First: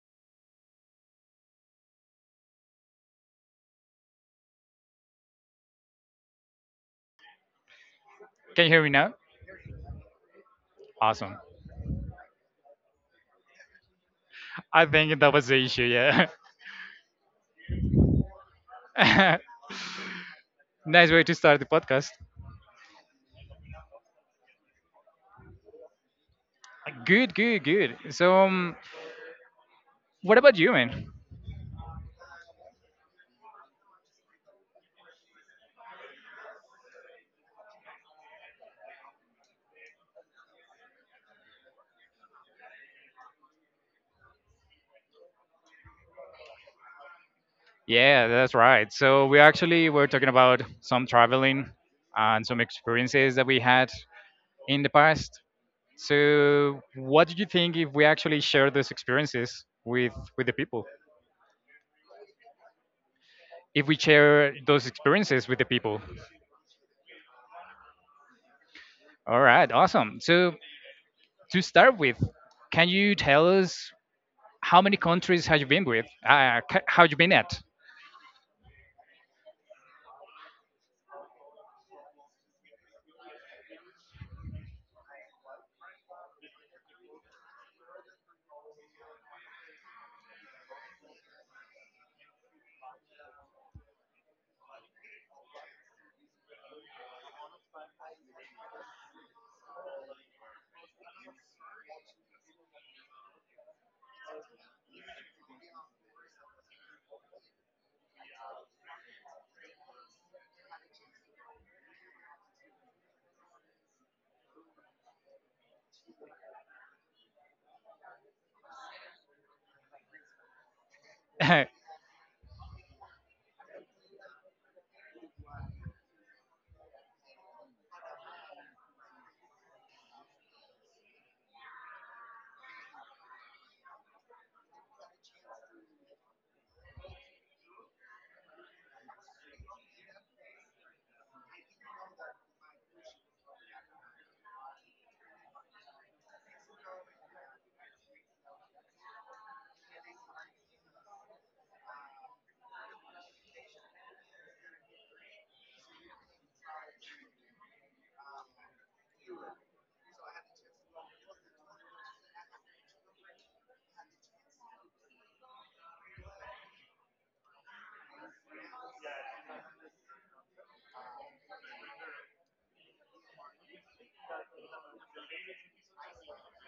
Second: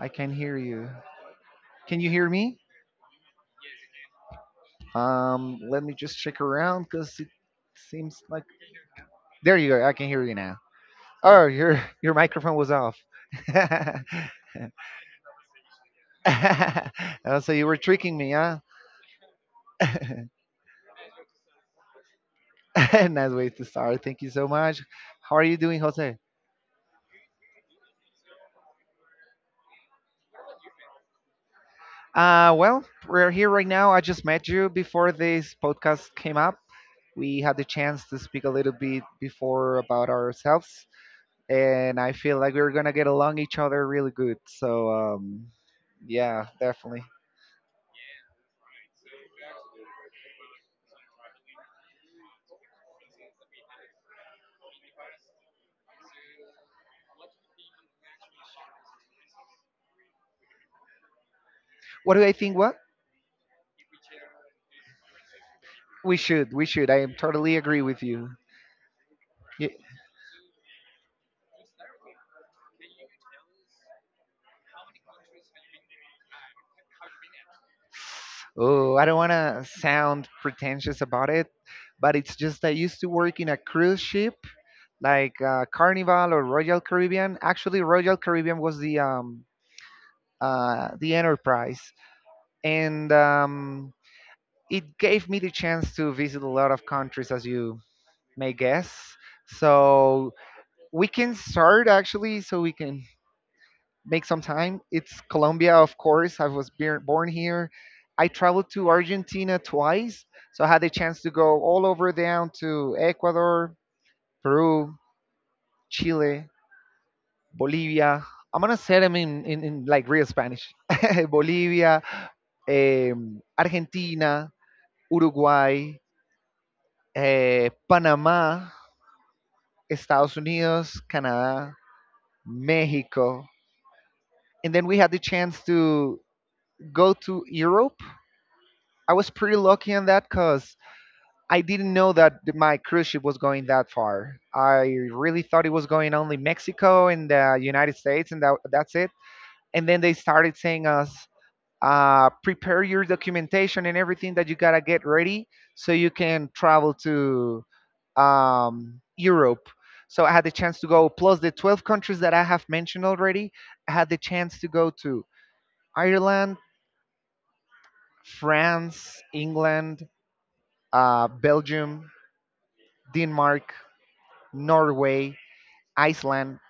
I can hear you. Can you hear me? Let me just check around because it seems like Can you hear me now? there you go. I can hear you now. Awesome. Oh, your microphone was off. I think that was the issue, yeah. So you were tricking me, huh? Nice way to start the podcast. Nice way to start. Thank you so much. How are you doing, Jose? Good, good, good. So, what about you, man? Well, we're here right now. I just met you before this podcast came up. We had the chance to speak a little bit before about ourselves. And I feel like we were gonna get along each other really good. So yeah, definitely. Yeah, that's right. So we actually were talking about some traveling and some experiences that we had in the past. So, what do you think if we actually share those experiences with the people? What do I think? What If we share those experiences with the people. we should, we should. I am totally agree with you. All right, Ye- awesome. So, to start with, can you tell us how many countries have you been with? Have you been at? Oh, I don't want to sound pretentious about it, but it's just I used to work in a cruise ship like Carnival or Royal Caribbean. Actually, Royal Caribbean was the Enterprise, and it gave me the chance to visit a lot of countries as you may guess. So we can start actually, so we can make some time. It's Colombia, of course. I was born here. I traveled to Argentina twice, so I had the chance to go all over down to Ecuador, Peru, Chile, Bolivia. I'm gonna say them in like real Spanish. Bolivia, Argentina, Uruguay, Panamá, Estados Unidos, Canadá, México, and then we had the chance to go to Europe. I was pretty lucky on that because I didn't know that my cruise ship was going that far. I really thought it was going only Mexico and the United States, and that's it. And then they started saying us, prepare your documentation and everything that you gotta get ready so you can travel to Europe. So I had the chance to go, plus the 12 countries that I have mentioned already. I had the chance to go to Ireland, France, England, Belgium, Denmark, Norway, Iceland.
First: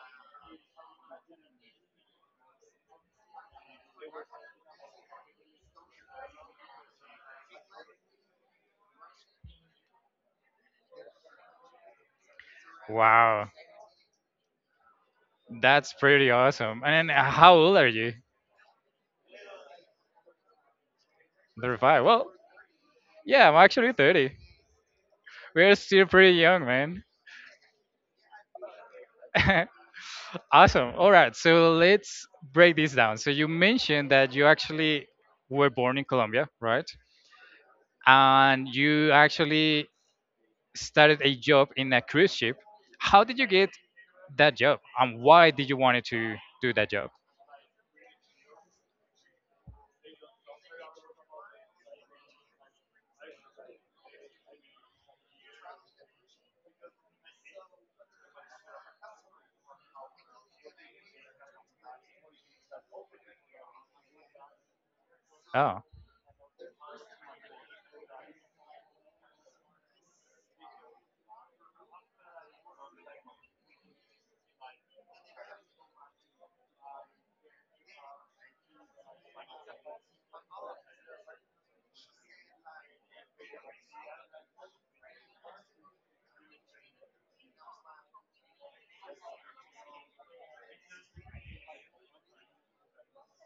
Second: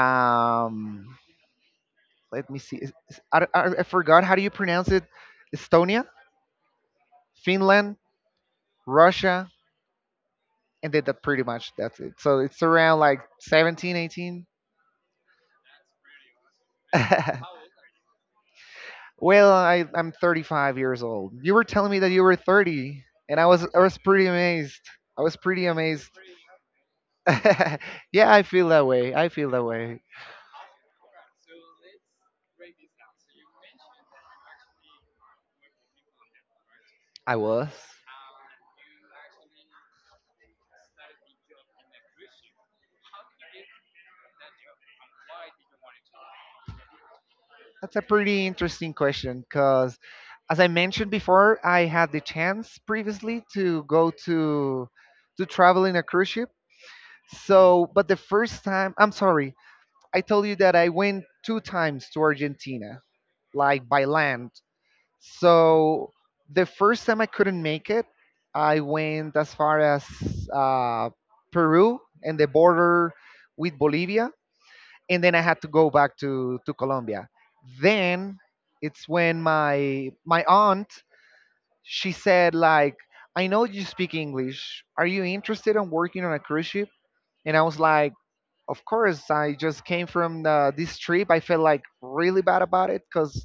Um, Let me see. I forgot how do you pronounce it. Estonia, Finland, Russia, and then that pretty much that's it. So it's around like Wow, 17, 18. that's pretty awesome. And how old are you? Well, I'm 35 years old. You were telling me 35. that you Well, were 30, and I yeah, I'm was I actually was pretty 30. amazed. I was pretty We're still amazed. pretty young, man. Yeah, I feel that way. I feel that way. Awesome. All right, so let's break this down. So you mentioned that you actually were born in Colombia, right? I was. And you actually started a job in a cruise ship. How did you get that job, and why did you wanted to do that job? That's a pretty interesting question because, as I mentioned before, I had the chance previously to go to travel in a cruise ship. So, but the first time, I'm sorry, I told you that I went two times to Argentina, like by land. Oh. So, the first time I couldn't make it, I went as far as uh, Peru and the border with Bolivia, and then I had to go back to Colombia. Then it's when my aunt she said like, "I know you speak English. Are you interested in working on a cruise ship?" And I was like, "Of course. I just came from this trip. I felt like really bad about it because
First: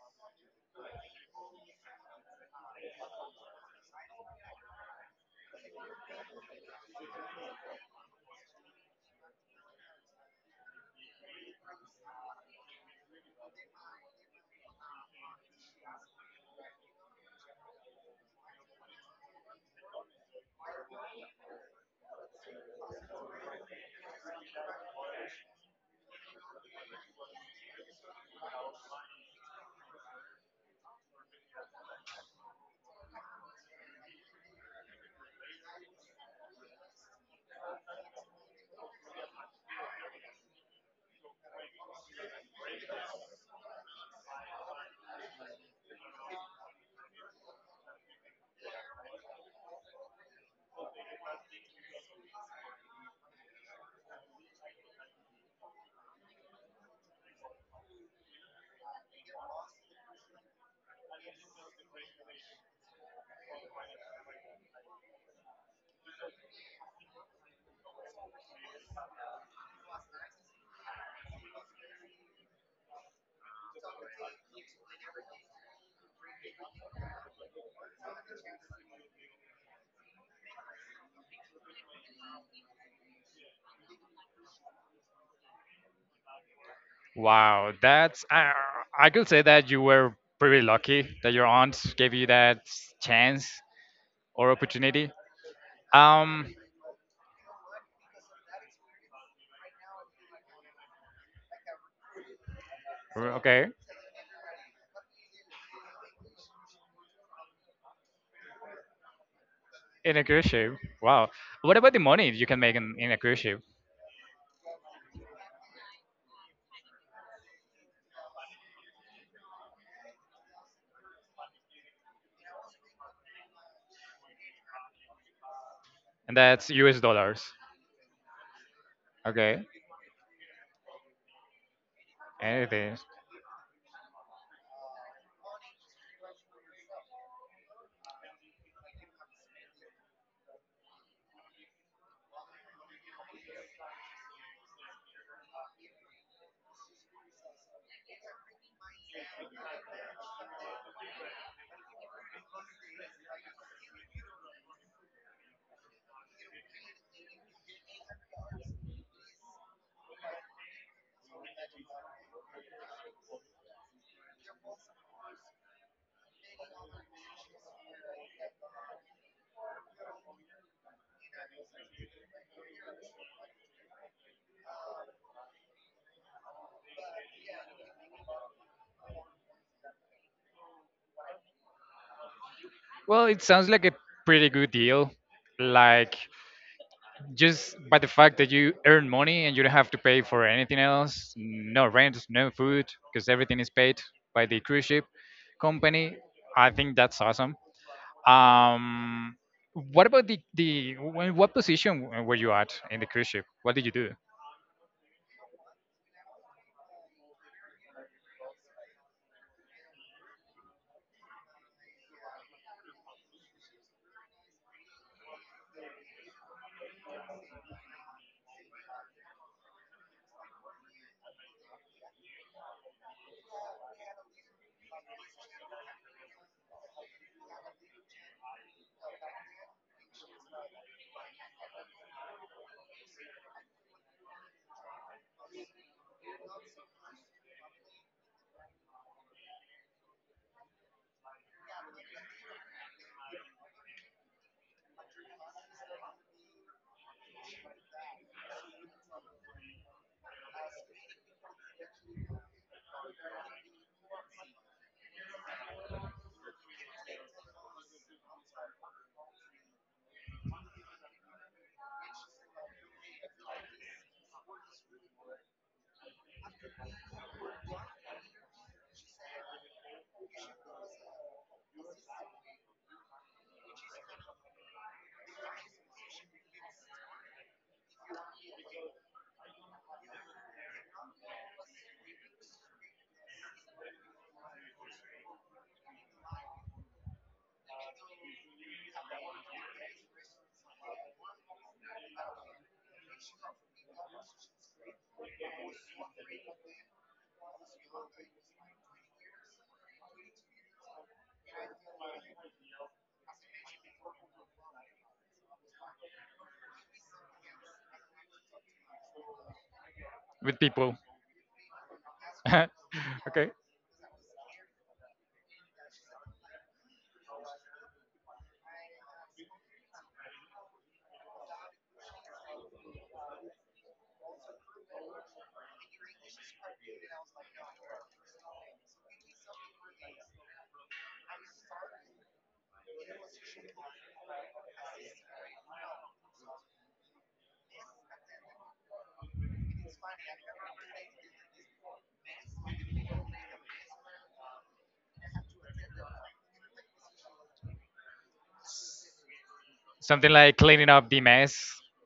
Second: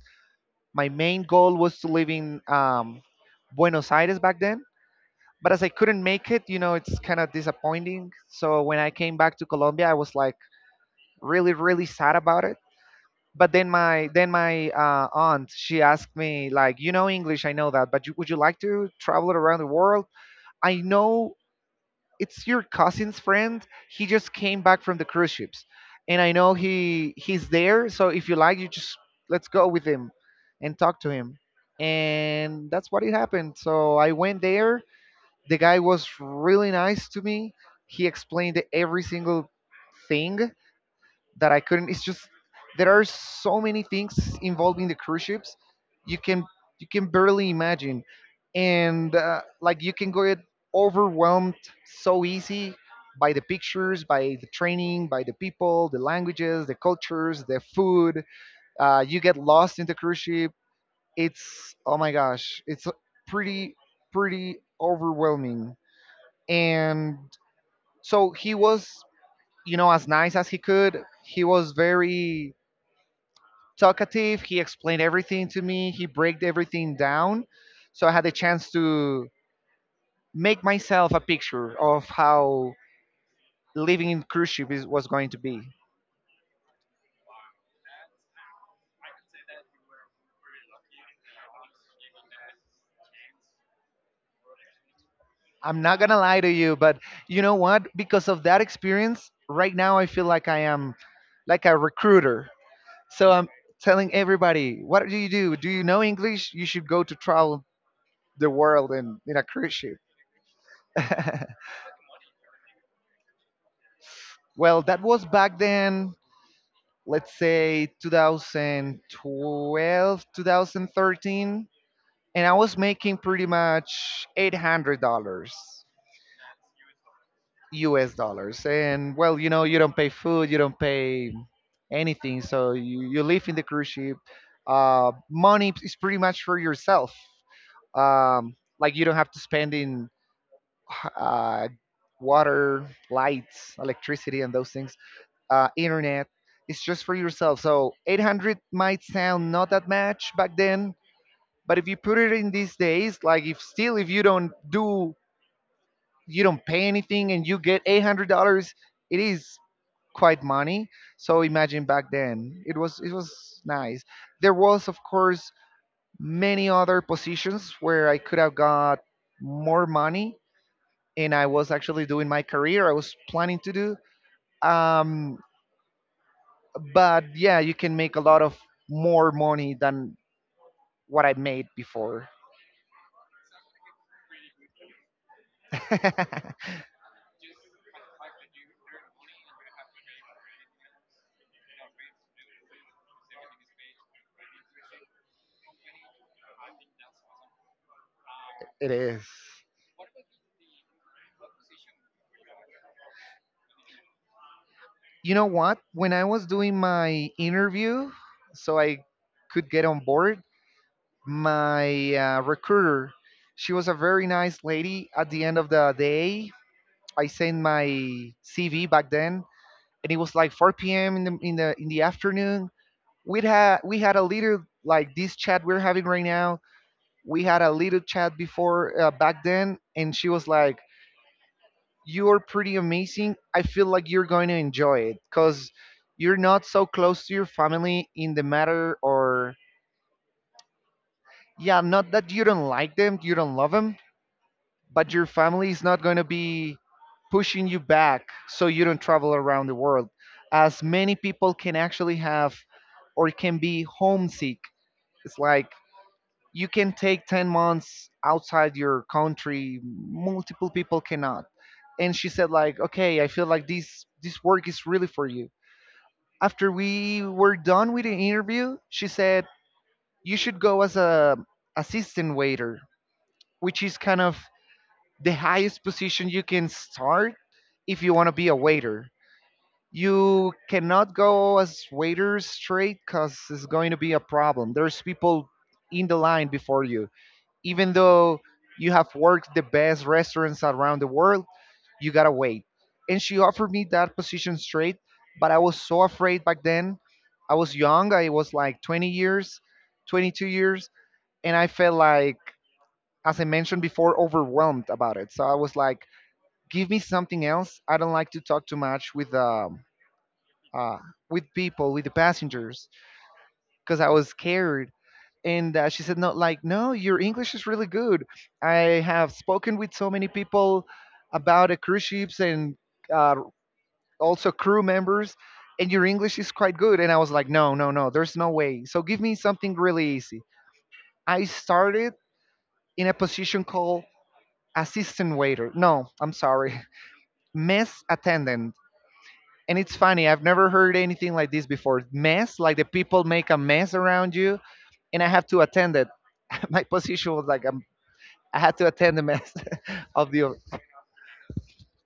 my main goal was to live in Buenos Aires back then." But as I couldn't make it, you know, it's kind of disappointing. So when I came back to Colombia, I was like really, really sad about it, but then my aunt she asked me like, you know English, I know that, but you, would you like to travel around the world? I know it's your cousin's friend, he just came back from the cruise ships, and I know he's there, so if you like, you just let's go with him and talk to him. And that's what it happened, so I went there. The guy was really nice to me. He explained every single thing that I couldn't. It's just there are so many things involving the cruise ships, you can barely imagine, and like you can get overwhelmed so easy by the pictures, by the training, by the people, the languages, the cultures, the food. You get lost in the cruise ship. It's oh my gosh, it's pretty pretty overwhelming. And so he was, you know, as nice as he could. He was very talkative. He explained everything to me. He break everything down, so I had a chance to make myself a picture of how living in cruise ship was going to be. Wow, that's, I could say that you were pretty lucky that your aunt gave you that chance or opportunity. I'm not gonna lie to Um, you, but you know what? Because of that experience, right now I feel like I am like a recruiter. So I'm okay, telling everybody, what do you do? Do you know English? You should go to travel the world in a cruise ship. in a cruise ship. Wow, what about the money you can make in a cruise ship? Well, that was back then. Let's say 2012, 2013, and I was making pretty much $800 US dollars. And that's U.S. dollars. U S dollars. And well, you know, Okay, you don't pay food, you don't pay anything, so anything. You live in the cruise ship. Money is pretty much for yourself. Like you don't have to spend in uh, water, lights, electricity, and those things. Internet. It's just for yourself. So 800 might sound not that much back then, but if you put it in these days, like if still if you don't pay anything and you get $800, it is quite money. So imagine back then. It was nice. There was of course many other positions where I could have got more money, and I was actually doing my career I was planning to do. Um but yeah, you can make a lot of more money than what I made before. Well, it sounds like a pretty good deal. It Like, just by the fact that you earn money and you don't have to pay for anything else, no rent, no food, because everything is paid by the cruise ship company. I think that's awesome. is. um what about what position were you at in the cruise ship, what did you do You know what? When I was doing my interview, so I could get on board, my recruiter, she was a very nice lady. At the end of the day, I sent my CV back then, and it was like 4 p.m. in the afternoon. We had a little like this chat we're having right now, we had a little chat before back then, and she was like, you're pretty amazing, I feel like you're going to enjoy it because you're not so close to your family in the matter, or yeah, not that you don't like them, you don't love them, but your family is not going to be pushing you back so you don't travel around the world as many people can actually have, or can be homesick. It's like you can take 10 months outside your country, multiple people cannot. And she said like, okay, I feel like this work is really for you. After we were done with the interview, she said, you should go as a assistant waiter, which is kind of the highest position you can start. If you want to be a waiter, you cannot go as waiter straight because it's going to be a problem, there's people in the line before you, even though you have worked the best restaurants around the world, you gotta wait. And she offered me that position straight, but I was so afraid back then. I was young, I was like 20 years, 22 years, and I felt like, as I mentioned before, overwhelmed about it. So I was like, give me something else. I don't like to talk too much with people? uh, with people, with the passengers Okay, because I was scared. And she said, "No, like no, your English is really good. I have spoken with so many people about cruise ships and uh, also crew members, and your English is quite good." And I was like, "No, no, no, there's no way. So give me something really easy." I started in a position called assistant waiter. No, I'm sorry, mess attendant. And it's funny, I've never heard anything like this before. Mess, like the people make a mess around you, and I have to attend it. My position was like I had to attend the mass of something the. like cleaning up the mess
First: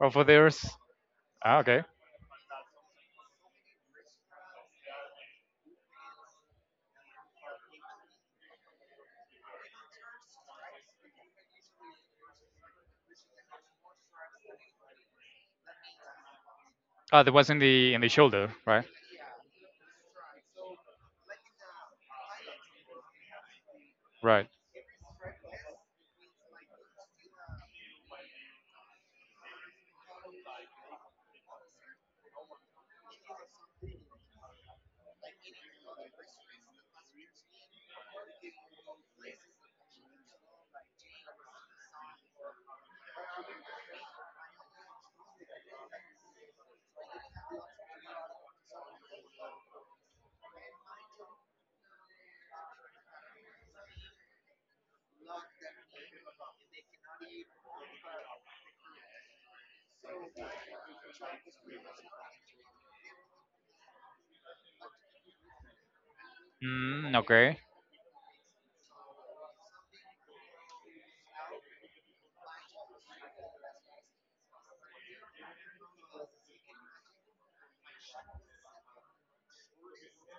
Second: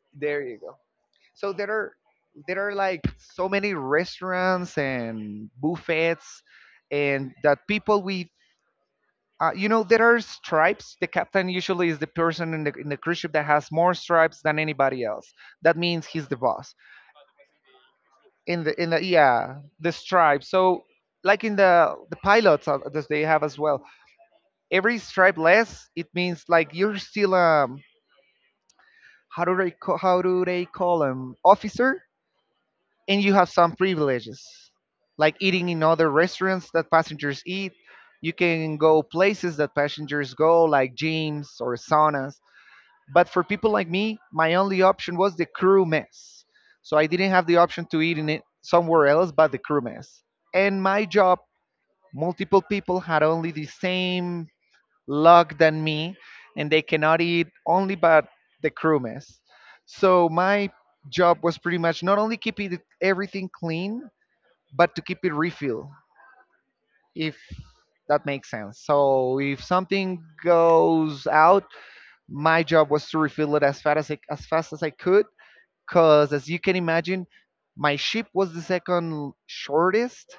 of There you others. go. So Ah, okay. There are like so many restaurants and buffets, and that people we. You know there are stripes. The captain usually is the person in the cruise ship that has more stripes than anybody else. That means he's the boss. Oh, that was in the shoulder, In the right? Yeah the stripes. So like in the pilots that they have as well. Right. Every stripe less, it means like you're still a how do they call them officer, and you have some privileges, like eating in other restaurants that passengers eat. You can go places that passengers go, like gyms or saunas. But for people like me, my only option was the crew mess, so I didn't have the option to eat in it somewhere else but the crew mess. And my job, multiple people had only the same luck than me, and they cannot eat only but the crew. So my job was pretty much not only keep it everything clean, but to keep it refill, Mm, if okay. that makes sense. So if something goes out, my job was to refill it as fast as I could, because as you can imagine, my ship was the second shortest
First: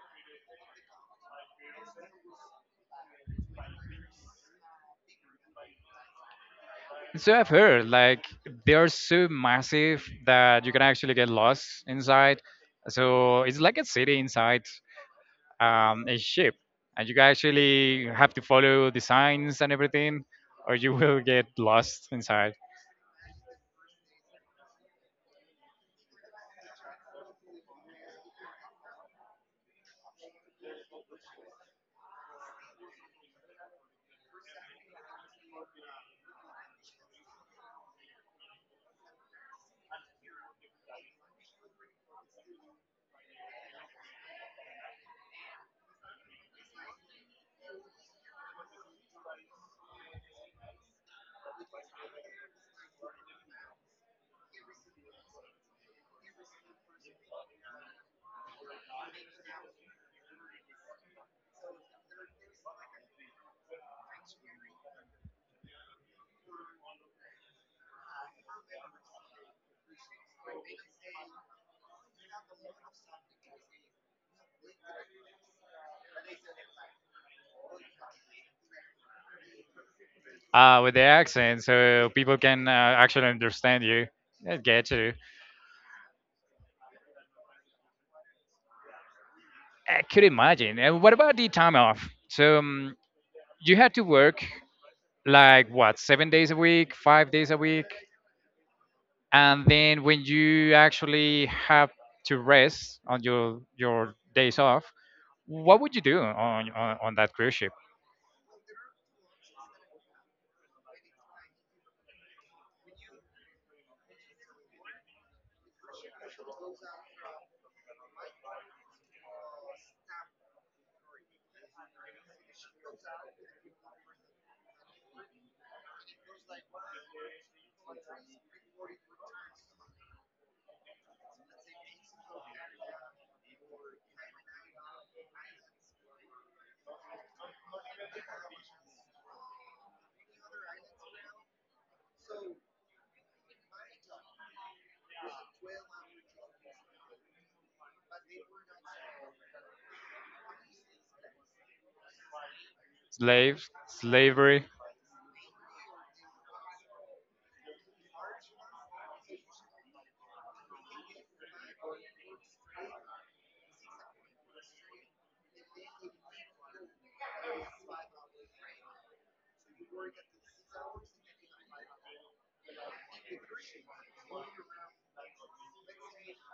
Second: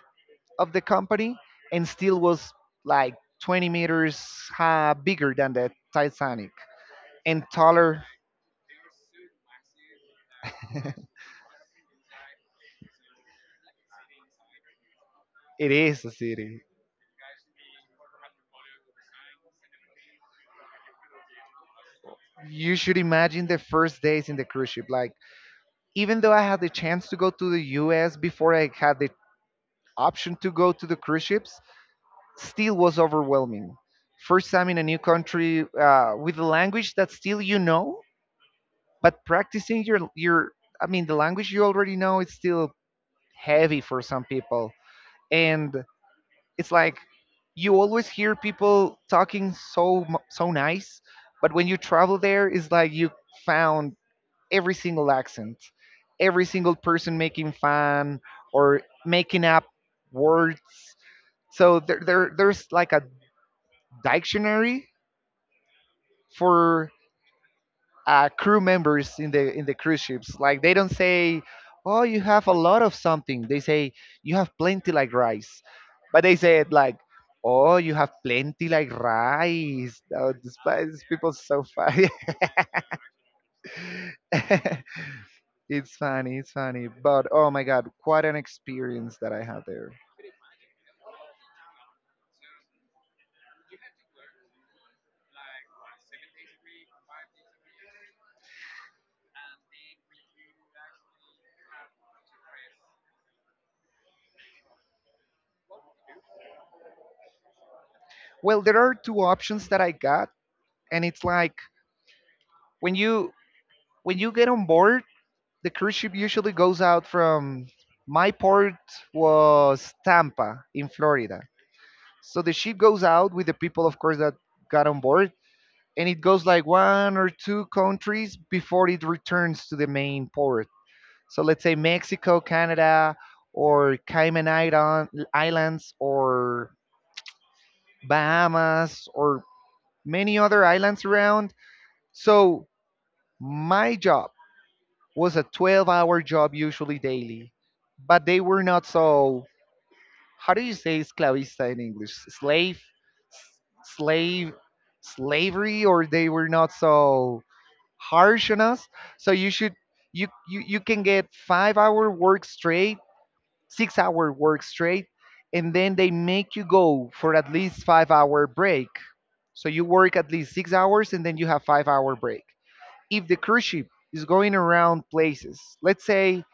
of the company, and still was like 20 meters bigger than the Titanic So and I've heard taller. like they are so massive that you can actually get lost inside. So it's like a city inside, It is a a ship, city. and you actually have to follow the signs and everything, or you will get lost inside. You should imagine the first days in the cruise ship. Like, even though I had the chance to go to the US before I had the option to go to the cruise ships, still was overwhelming. First time in a new country with a language that still you know, but practicing I mean, the language you already know is still heavy for some people. And it's like you always hear people talking so nice, but when you travel there, it's like you found every single accent, every single person making fun or making up words. So there's like a dictionary for crew members in the cruise ships. Like they don't say, "Oh, you have a lot of something." They say, "You have plenty like rice," but they say it like, "Oh, you have plenty like rice." Oh, this, With the these people so accent, funny. so people can actually understand you. I get you. It's funny. But oh my god, quite an experience that I had there. I could imagine. And what about the time off? So you had to work like what, 7 days a week, 5 days a week? And then when you actually have to rest on your days off, what would you do on that cruise ship? Well, there are two options that I got, and it's like when you when you get on board, the cruise ship usually goes out from my port was Tampa in Florida. So the ship goes out with the people, of course, that got on board, and it goes like one or two countries before it returns to the main port. So let's say Mexico, Canada, or Cayman Islands, or Bahamas, or many other islands around. So my job was a 12-hour job usually daily, but they were not so, how do you say esclavista in English? Slave, Slave, slavery. slavery, or they were not so harsh on us. So you can get 5 hour work straight, 6 hour work straight, and then they make you go for at least 5 hour break. So you work at least 6 hours and then you have 5 hour break. If the cruise ship is going around places, let's say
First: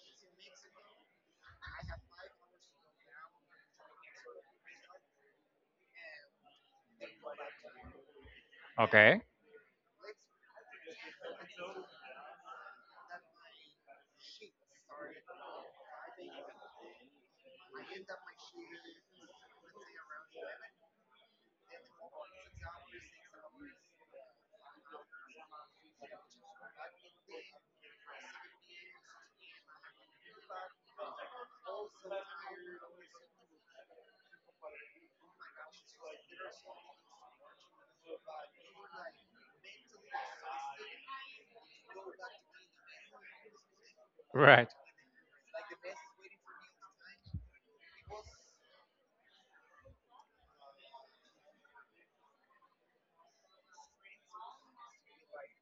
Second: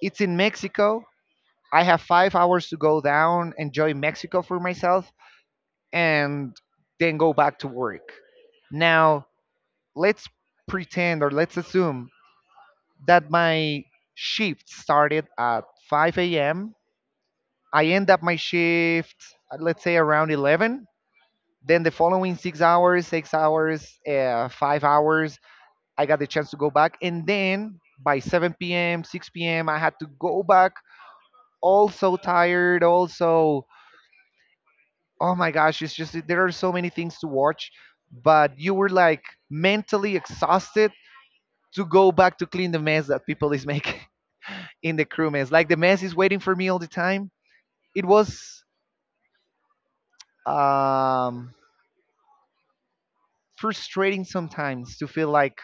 it's in Mexico. I have 5 hours to go down, enjoy Mexico for myself, and then go back to work. Okay. Now, let's pretend or let's assume that my shift started at 5 a.m. I end up my shift, let's say around 11. Then the following 6 hours, 5 hours, I got the chance to go back. And then by 7 p.m., 6 p.m., I had to go back, all so tired, also oh my gosh, it's just that there are so many things to watch, but you were like mentally exhausted to go back to clean the mess that people is making Right. in the crew mess. Like the mess is waiting for me all the time. It was um, frustrating sometimes to feel like,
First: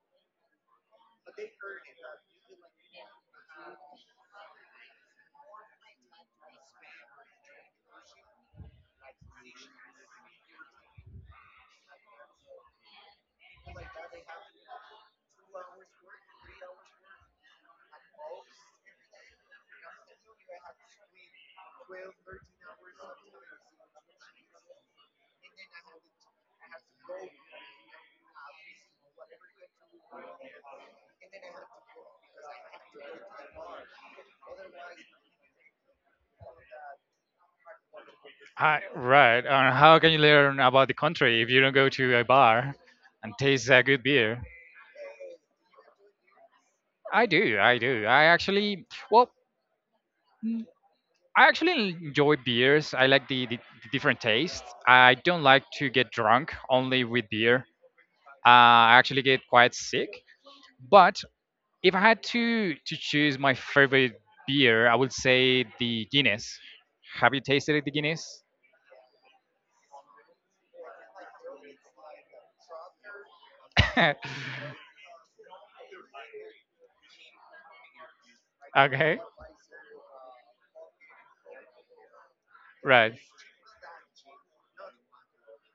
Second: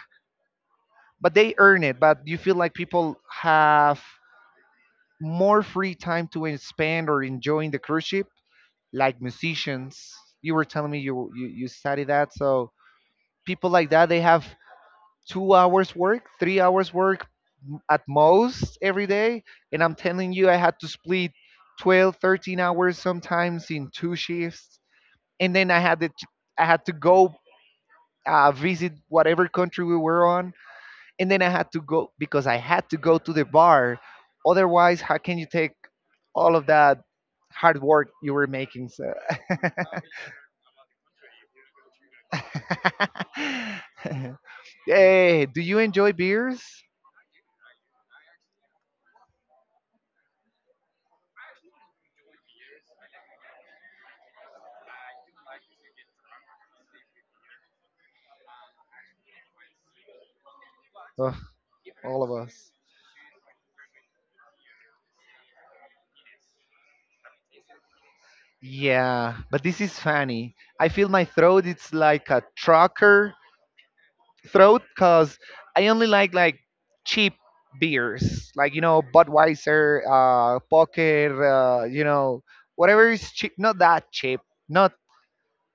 but But they they earn earn it. it. But you feel like people have more free time to spend or enjoying the cruise ship, like musicians. You were telling me you study that, so people Like like that, that they they have have two. 2 hours work, 3 hours work at most every day. And I'm telling you, I had to split 12, 13 hours sometimes in two shifts. And then I had to go visit whatever country we were on. And then I had to go because I had to go to the bar. Otherwise, how can you take all of that hard work you were making? So. Right. And how can you learn about the country if you don't go to a bar and taste a good beer? Eh, do you enjoy beers? I do. I do. I actually. Well. I actually enjoy beers. I like the different tastes. I don't like to get drunk only with beer. I actually get quite sick. But Oh, if I had all of us. to choose my favorite beer, I would say the Guinness. Have you tasted the Guinness? Yeah, but this is funny. I feel my throat it's like a trucker throat cuz I only like cheap beers. Like you know Okay, Budweiser, uh, Poker, uh, you know, whatever right. is cheap, not that cheap. Not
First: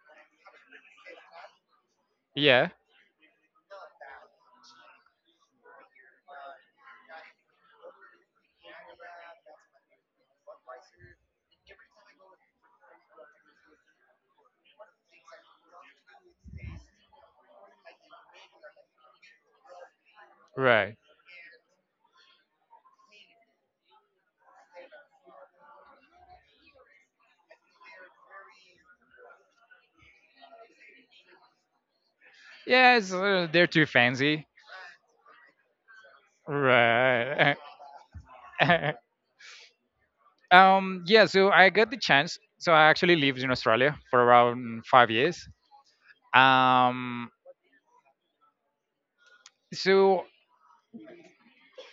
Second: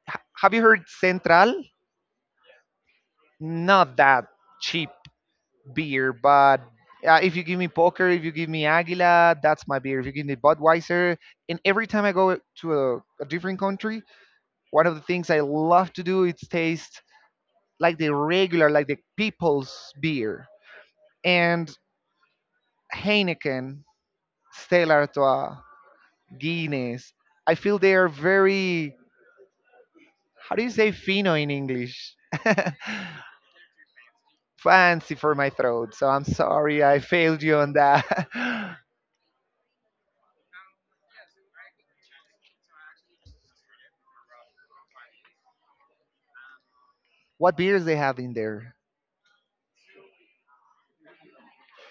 have you heard Central? Yeah, Not that cheap beer, but if you give me Poker, if you give me Aguila, that's my beer. If you give me Budweiser, and every time I go to a different country, one of the things I love to do is taste like the regular, like the people's beer. right. And Heineken, Stella Artois, Guinness. I feel they are very, how do you say fino in English? Yes, they're too fancy. Fancy for my throat. So I'm sorry I failed Right. you on that. Yeah, so I got the chance. So I actually lived in Australia for around 5 years. Um, What beers they have in there? so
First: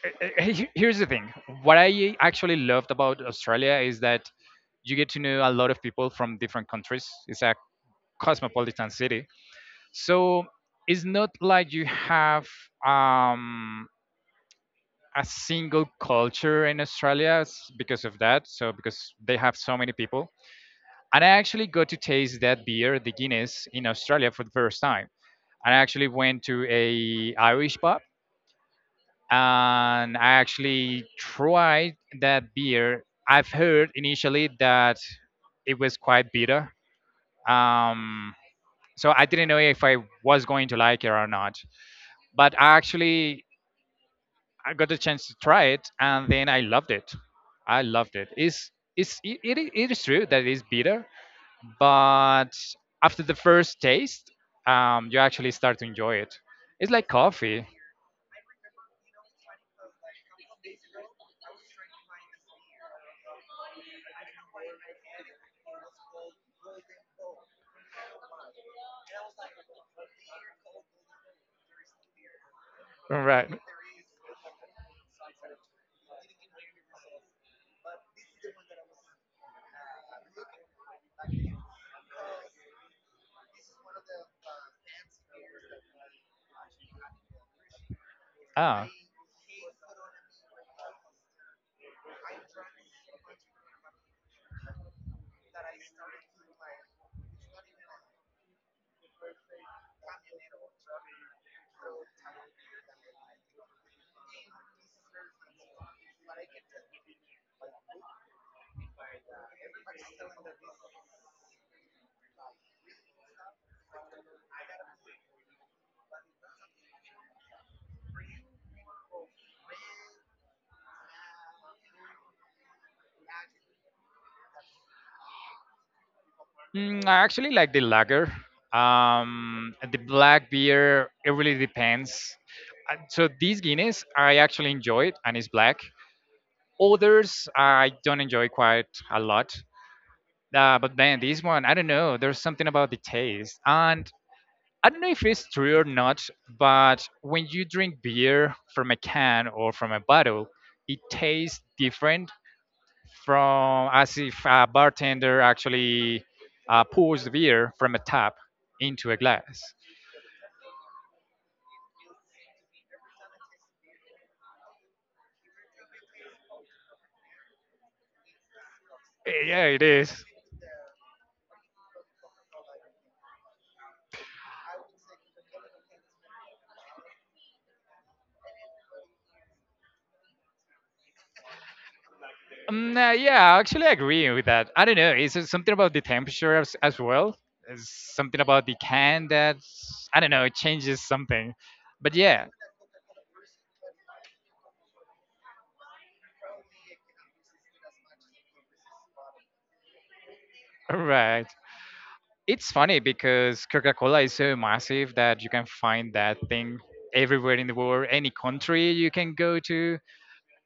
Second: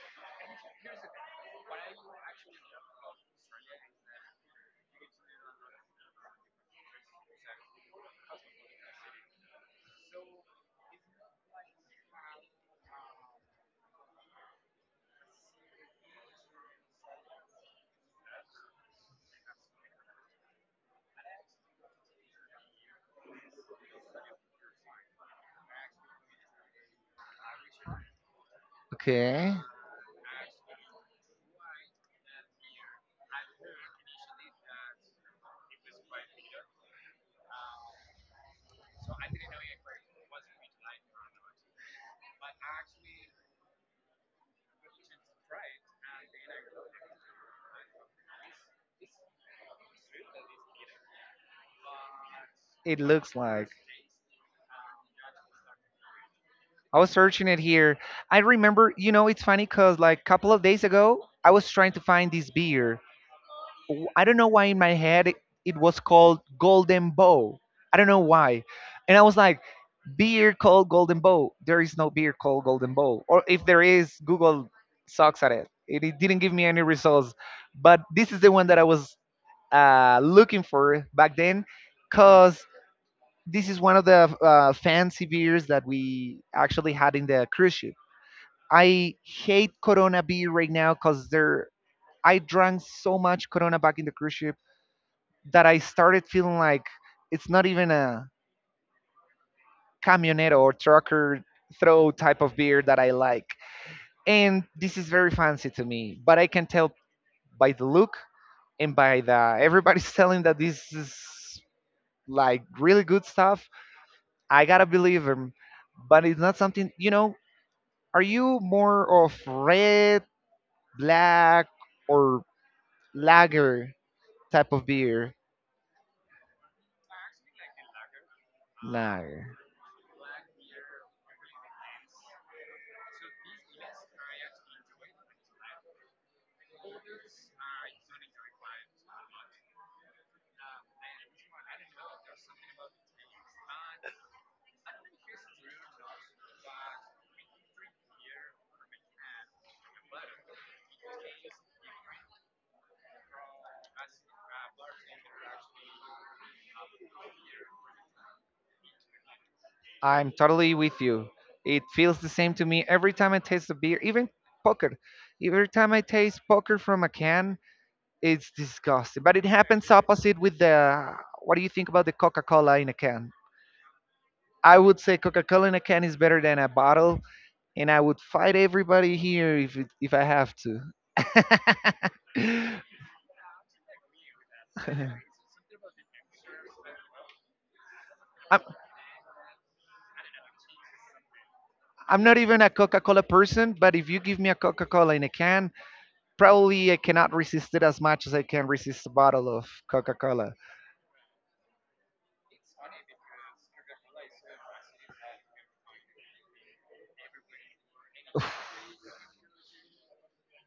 uh, uh, he- here's the thing, what I actually loved about Australia is that you get to know a lot of people from different countries. It's a cosmopolitan city. So it's not like you have, um, a single culture in Australia, because of that. So, because they have so many people. And I actually got to taste that beer, the Guinness, in Australia for the first time. I actually went to a Irish pub Okay. and I actually tried that beer. I've heard initially that it was quite bitter. Um, so I didn't know if I was going to like it or not. But I actually, I got the chance to try it and then I loved it. I loved it. It is true that it is bitter, but It after looks the like. first taste, you actually start to enjoy it. It's I was like searching it coffee. here. I remember, you know, it's funny because like a couple of days ago, I was trying to find this beer I don't know why in my head it was called Golden Bow. I don't know why. And I was like, beer called Golden Bow. There is no beer called Golden All Bow. Or right. if there is, Google sucks at it. It didn't give me any results. But this is the one that I was looking for back then because this is one of the fancy beers that we actually had in the cruise ship. Ah. I hate Corona beer right now because they're I drank so much Corona back in the cruise ship that I started feeling like it's not even a camionero or trucker throw type of beer that I like. And this is very fancy to me, but I can tell by the look and by the everybody's telling that this is like really good stuff. I gotta believe them, but it's not something you know. Are you more of red, black, or lager type of beer? Mm, I actually like the lager, Lager. The black beer. It really depends. So these Guinness, I actually enjoy it, and it's black. Others I don't enjoy quite a lot, but man, this one, I don't know, there's something about the taste, and I don't know if it's true or not, but when you drink beer from a can or from a bottle, it tastes different, from as if a bartender actually pours the beer from a tap into a glass. I'm totally with you. It feels the same to me every time I taste a beer, even poker. Every time I taste poker from a can, it's disgusting. But it Yeah, it happens is. opposite with the. What do you think about the Coca Cola in a can? I would say Coca Cola in a can is better than a bottle, and I would fight everybody here if I have to. Um, uh, yeah, actually, I agree with that. I don't know. Is it something about the temperature as well? Is something I'm, about the can that, I don't know, it changes something. But I'm not yeah, even a Coca Cola person, but if you give me a Coca Cola in a can, probably I cannot resist it as much as I can resist a bottle of Coca Cola. right. It's funny because Coca-Cola is so massive that you can find that thing everywhere in the world. Any country you can go to,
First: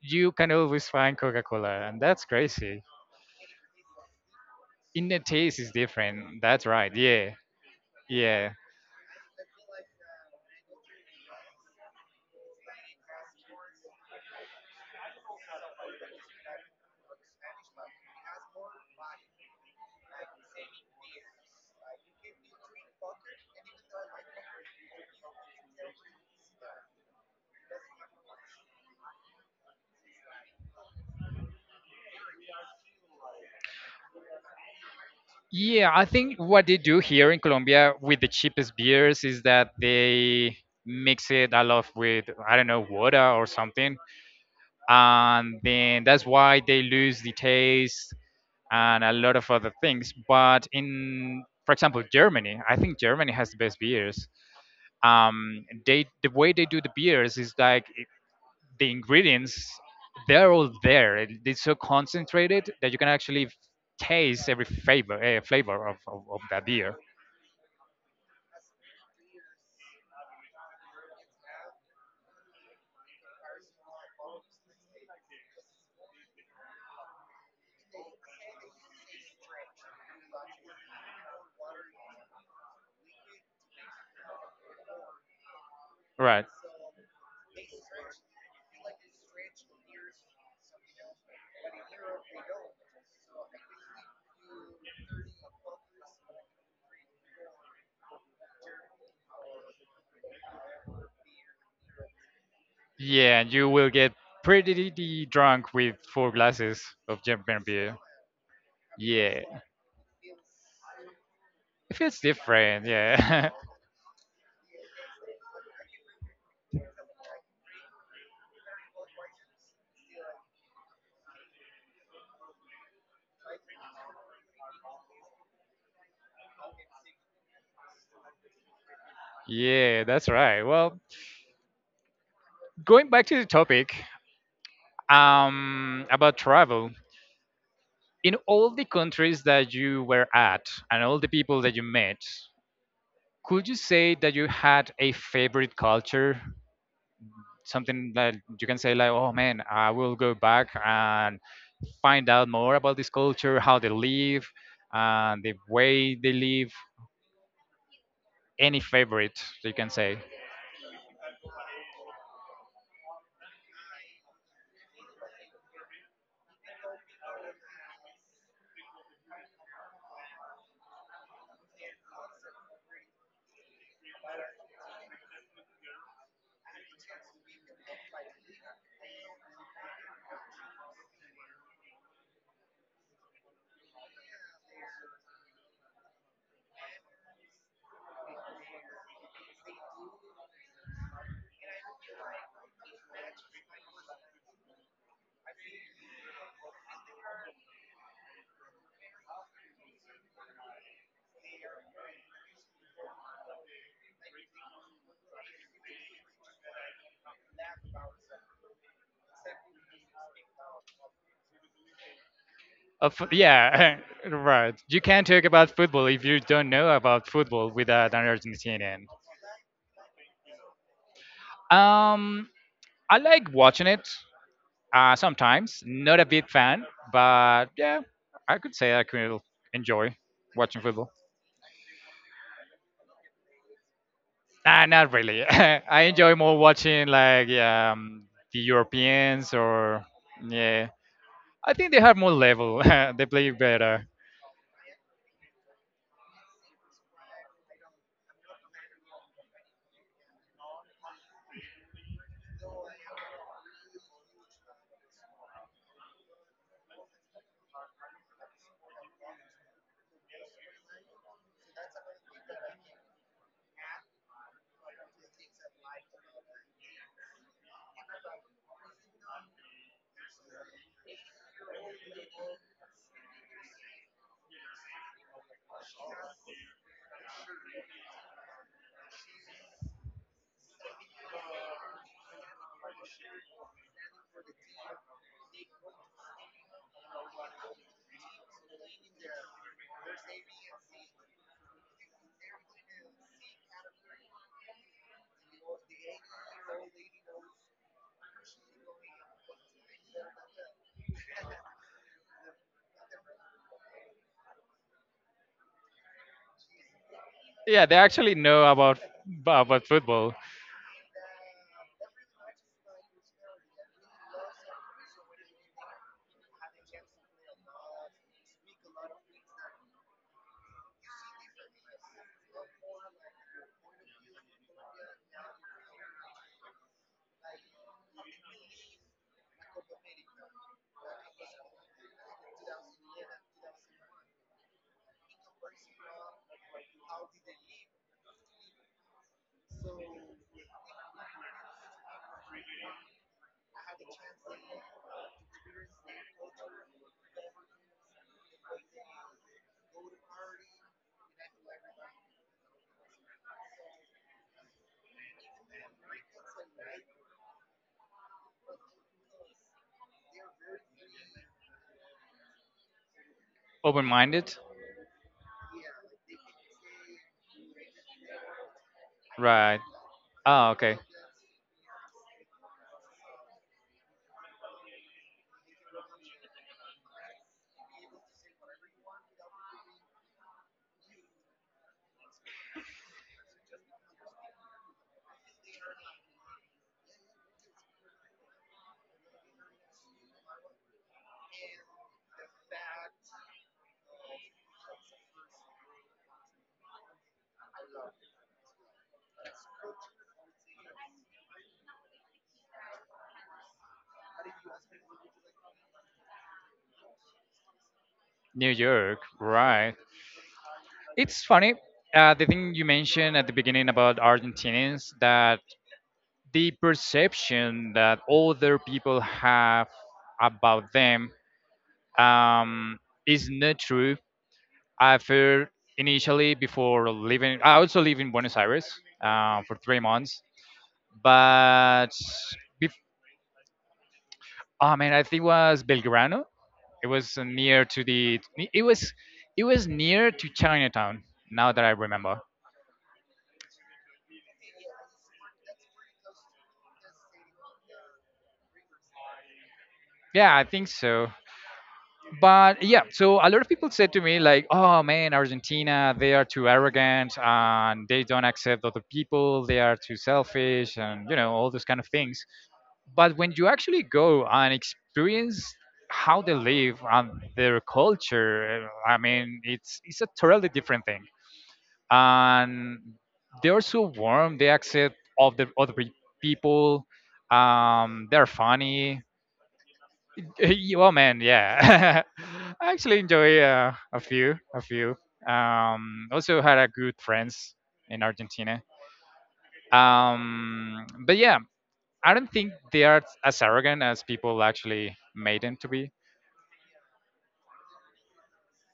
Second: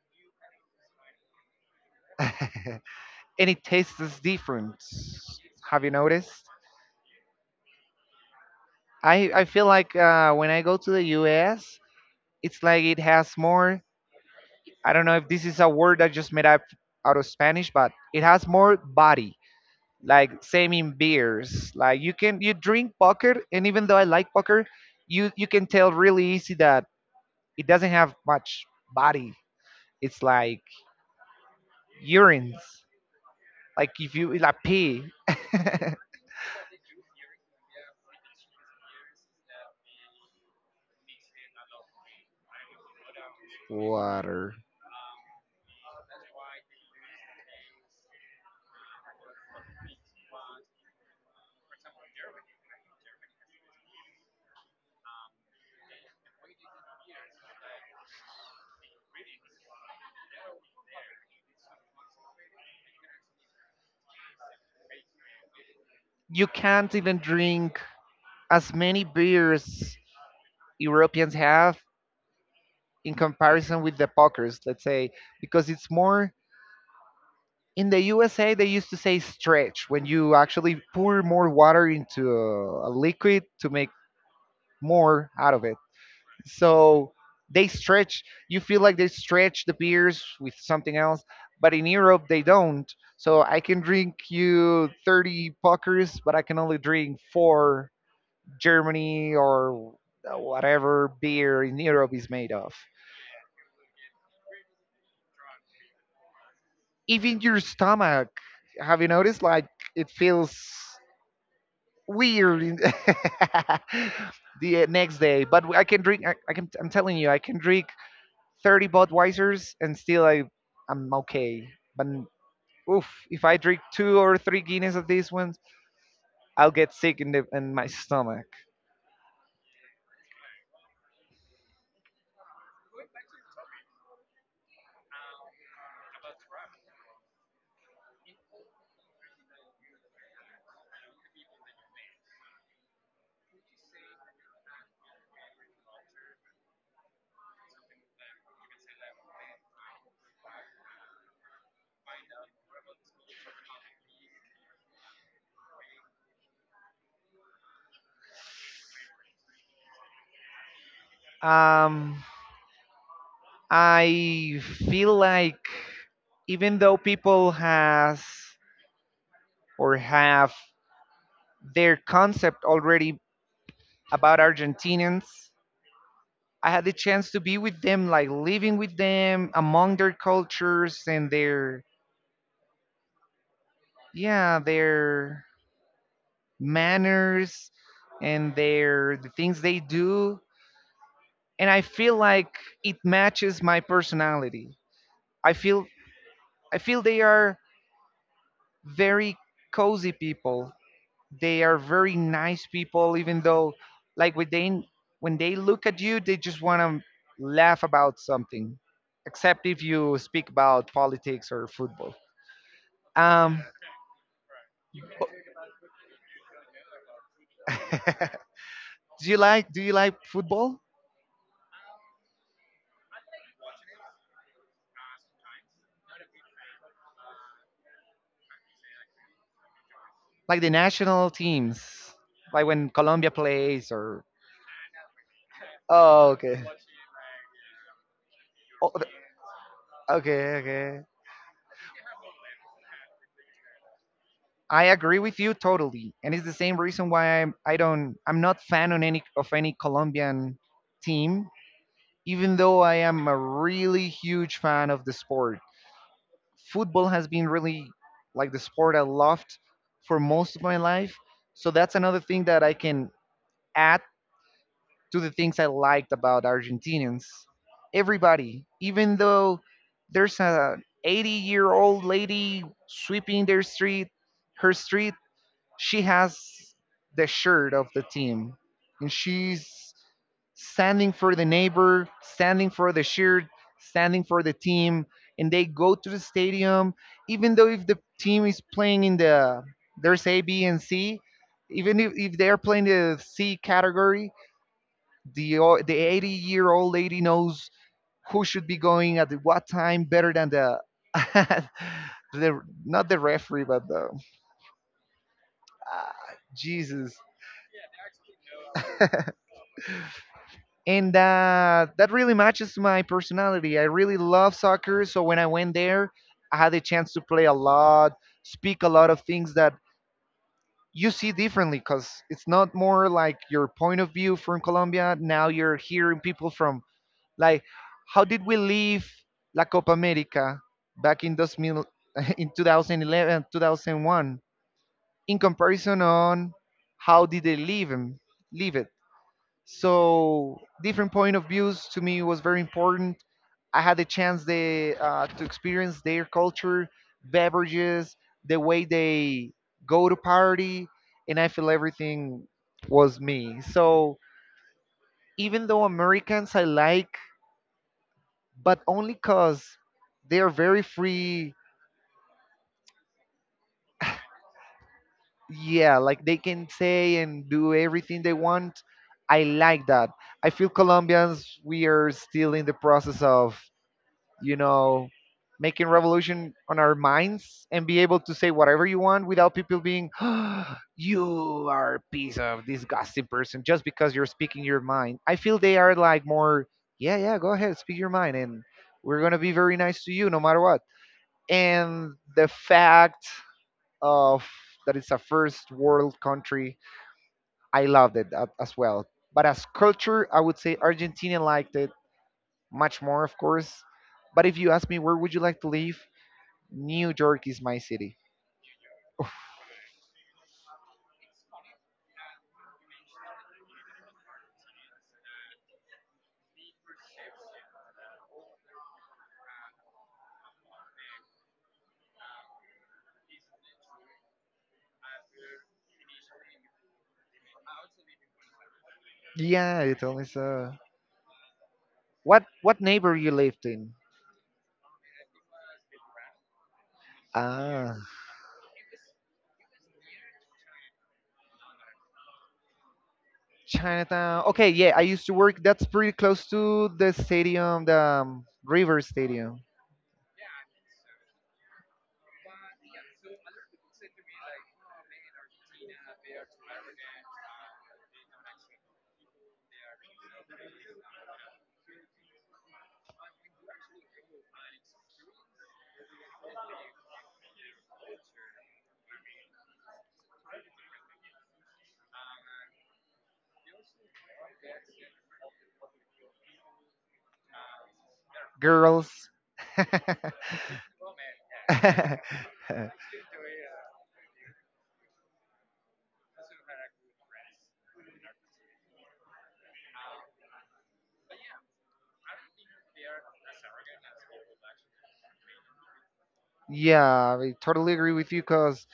you can always find Coca-Cola, and that's crazy. And it tastes different. In the taste is Have you different. noticed? That's right. Yeah. Yeah. I feel like when I go to the US, it's like it has more. I don't know if this is a word I just made up out of Spanish, but it has more body. Like same in beers. Like you can you drink Pucker, and even though I like Pucker, you can tell really easy that it doesn't have much body. It's like urines. Like if you like pee, Yeah, I think what they do here in Colombia with the cheapest beers is that they mix it a lot with, I don't know, water or something, Water. and then that's why they lose the taste and a lot of other things. But, in, for example, Germany, I think Germany has the best beers. They, the way they do the beers is like, the ingredients, they're all there. It's so concentrated that you can actually taste every flavor, of You that can't beer. even drink as many beers Europeans have in comparison with the pokers, let's say, because it's more in the USA they used to say stretch when you actually pour more water into a liquid to make more out of it. Right. So they stretch. You feel like they stretch the beers with something else, but in Europe they don't. So I can drink you 30 puckers, but I can only drink four Germany or whatever beer in Europe is made of. Yeah, and you will get pretty drunk with four glasses of Even your German beer. stomach, have you noticed? Yeah, Like it feels it feels weird in different. Yeah, the next day. But I can drink. I can. I'm telling you, I can drink 30 Budweisers and still I'm okay. But oof, if I drink two or three Guinness of these ones, I'll get sick in my stomach. yeah, that's right. Well, going back to the topic, about travel, in all the countries that you were at and all the people that you met, could you say that you had a favorite culture? Something that you can say like, oh man, I will go back and find out more about this culture, how they live, and the way they live. Any favorite you can say? Um, I feel like even though people has or have their concept already about Argentinians, I had the chance to be with them, like living with them among their cultures and their yeah their manners and their the things they do, and I feel like it matches my personality. I feel I feel they are very cozy people. They are very nice people, even though like when they look at you they just want to laugh about something, except if you speak about politics or football. Of, Um, yeah, right. You can't talk about football if you don't know about football without an Argentinian. do do you like football Um, I like watching it, sometimes. Not a big fan, but yeah, I could say, I could enjoy like the watching football. national teams like when Colombia plays or Nah, not really. I Oh, enjoy more okay. watching like, the Oh, Europeans, or okay, yeah, okay. I think they have more level. They play better. I agree with you totally, and it's the same reason why I don't I'm not fan on any of any Colombian team, even though I am a really huge fan of the sport. Football has been really like the sport I loved for most of my life, so that's another thing that I can add to the things I liked about Argentinians. Everybody, even though there's a 80-year-old lady sweeping their street, her street, she has the shirt of the team. And she's standing for the neighbor, standing for the shirt, standing for the team. And they go to the stadium, even though if the team is playing in the, there's A, B, and C, even if they're playing the C category, the 80-year-old lady knows who should be going at the what time better than the the not the referee but the ah, Jesus. Yeah, they actually know about football. And that really matches my personality. I really love soccer, so when I went there, I had a chance to play a lot, speak a lot of things that you see differently because it's not more like your point of view from Colombia. Now you're hearing people from, like, how did we leave La Copa America back in, 2000, in 2011, 2001, in comparison on how did they leave, him, leave it? So, different point of views to me was very important. I had the chance to experience their culture, beverages, the way they go to party, and I feel everything was me. So, even though Americans I like but only because they are very free. Open-minded, Yeah, like they can say and do everything they want. I right? like that. I feel Ah, okay. Colombians, we are still in the process of, you know, making revolution on our minds and be able to say whatever you want without people being, you are a piece of disgusting person just because you're speaking your mind. I feel they are like more, yeah, yeah, go ahead, speak your mind. And we're going to be very nice to you no matter what. And the fact of that it's a first world country, I loved it as well. But as culture, I would say Argentina liked it much more, of course. But if you ask me where would you like to live, New York is my city. New York, right? It's funny. The thing you mentioned at the beginning about Argentinians, that the perception that other people have about them, um, is not true. I heard initially before living. I also live in Buenos Aires, for Yeah, three it always months, but, what neighbor you lived in? oh man, I think it was Belgrano. It was, near Ah, to the. It was, it was near to Chinatown. Now that I remember. Chinatown. Okay, yeah, I used to work. That's pretty close to the stadium, the River Stadium. Yeah, I think so. But yeah, so a lot of people said to me like, "Oh man, Argentina, they are too arrogant and they don't accept other people. They are too selfish and you know all those kind of things." But when you actually go and experience how they live and their culture, I mean, it's a totally different thing. And they are so warm. They accept all the other people. They're funny. Girls. Well, man, yeah. I actually enjoy, a few. Also had a good friends in Argentina. But yeah, I don't think they are as arrogant as people actually made them to be. Yeah, I totally agree with you because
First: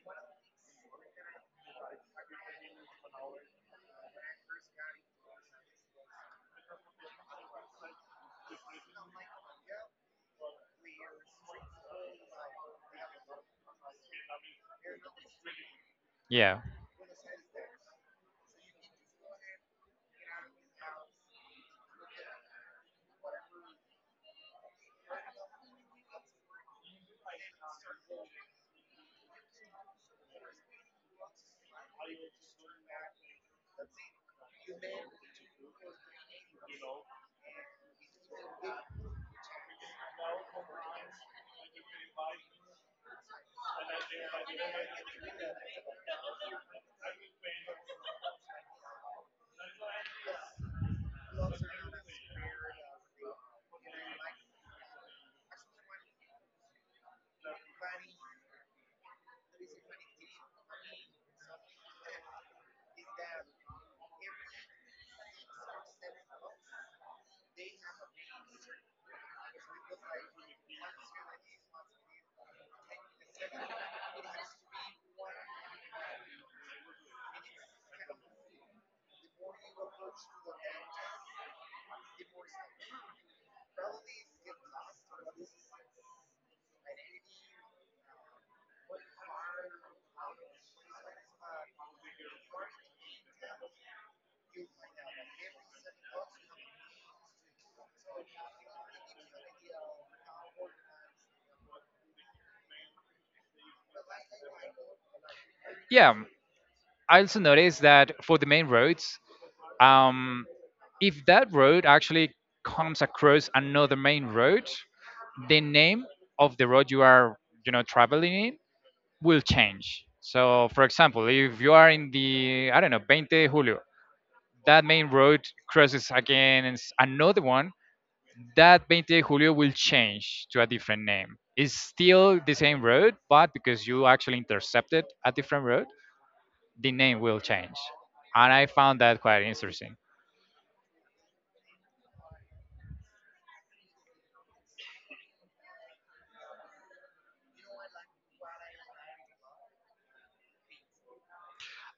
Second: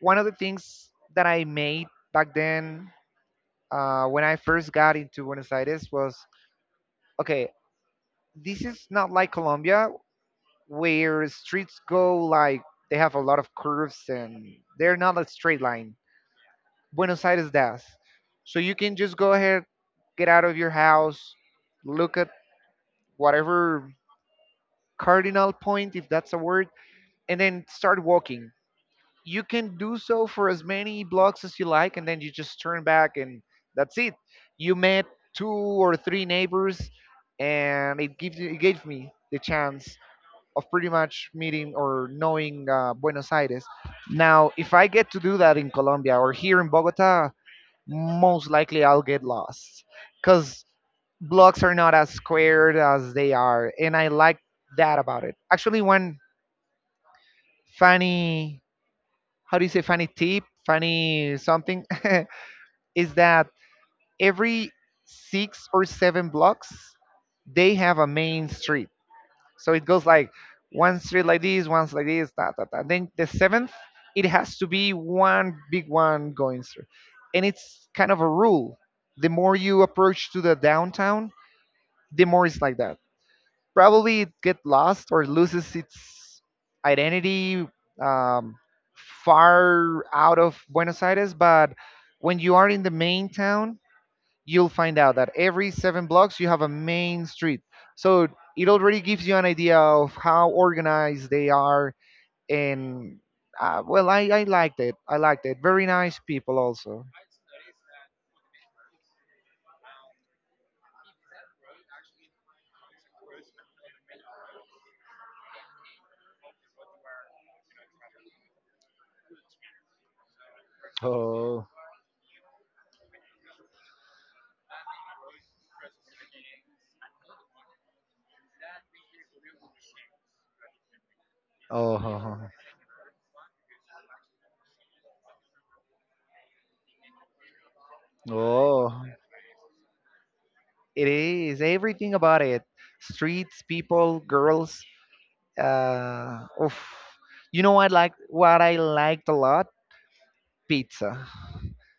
one of the things that I made back then when I first got into Buenos Aires was okay, this is not like Colombia, where streets go like they have a lot of curves and they're not a straight line. Yeah, Buenos Aires does. So you can just go ahead, get out of your house, look at whatever cardinal point, if that's a word, and then start walking. You can do so for as many blocks as you like, and then you just turn back. And that's it, you met two or three neighbors, and it gave me the chance of pretty much meeting or knowing Buenos Aires. Now, if I get to do that in Colombia or here in Bogota, most likely I'll get lost because blocks are not as squared as they are, and I like that about it. Actually, one funny, how do you say, funny tip, funny something is that every six or seven blocks they have a main street, so it goes like one street like this, one's like this, da, da, da. Then the seventh it has to be one big one going through, and it's kind of a rule. The more you approach to the downtown, the more it's like that. Probably it get lost or loses its identity um, far out of Buenos Aires. But when you are in the main town, you'll find out that every seven blocks you have a main street. So it already gives you an idea of how organized they are. And well, I liked it. I liked it. Very yeah. nice people also. I also noticed that for the main roads, um, If that road actually comes across another main road, the name of the road you are, traveling in will change. So, for example, if Oh, you are in the, I don't know, 20 Julio, that main road crosses again and another one, that 20 Julio will change to a different name. It's oh, still oh, the same road, but because you actually intercepted a different road, the name will change. And I oh. Oh. found that quite interesting. It is everything about it. Streets, people, girls. Oof. You know what I like what I liked a lot? Pizza.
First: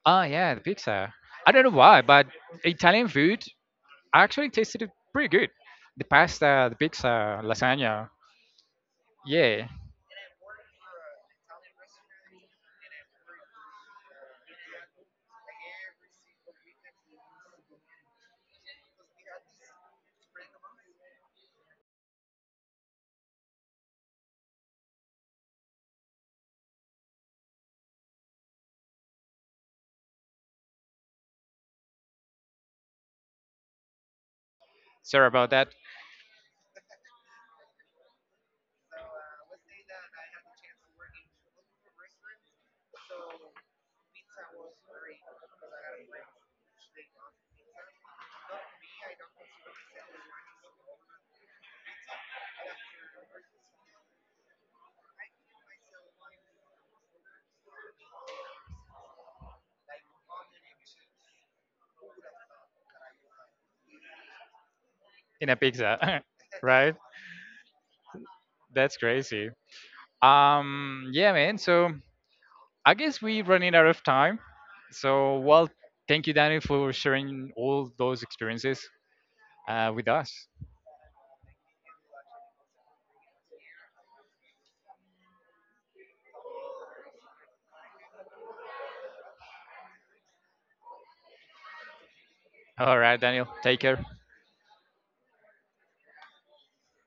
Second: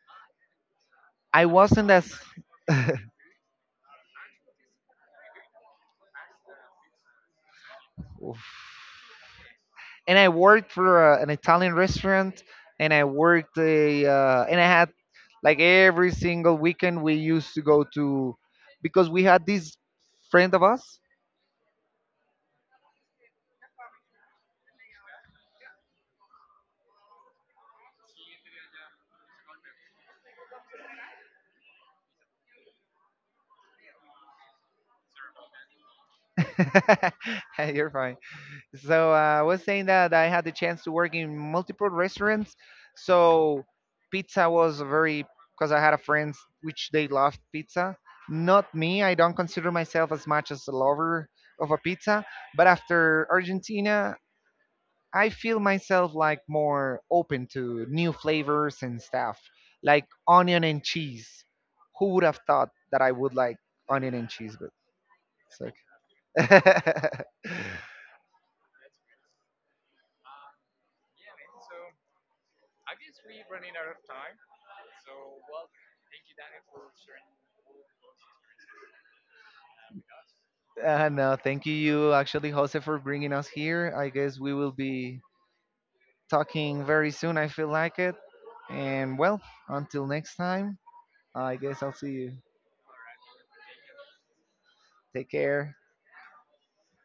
Oh yeah, the pizza. I I don't know wasn't why, as but Italian food, I actually tasted it pretty good. The pasta, the pizza, lasagna. oof. Yeah, And I worked for an Italian restaurant, and I worked a and I had, like, every single weekend we used to go to because we had this friend of us. sorry about that. You're fine. So I was saying that I had the chance to work in multiple restaurants. So pizza was very because I had a friends which they loved pizza. Not me. I don't consider myself as much as a lover of a pizza. But after Argentina, I feel myself like more open to new flavors and stuff, like onion and cheese. Who would have thought that I would like onion and cheese? But In a it's okay. pizza, right? That's crazy. Yeah, man. So I guess we running out of time. So well, thank you, Daniel, for sharing all those experiences, with us. No, thank you, you actually, Jose, for bringing us here. I guess we will be talking very soon. I feel like it. And well, until next time, I guess I'll see you. All right, Daniel. Take care. Take care.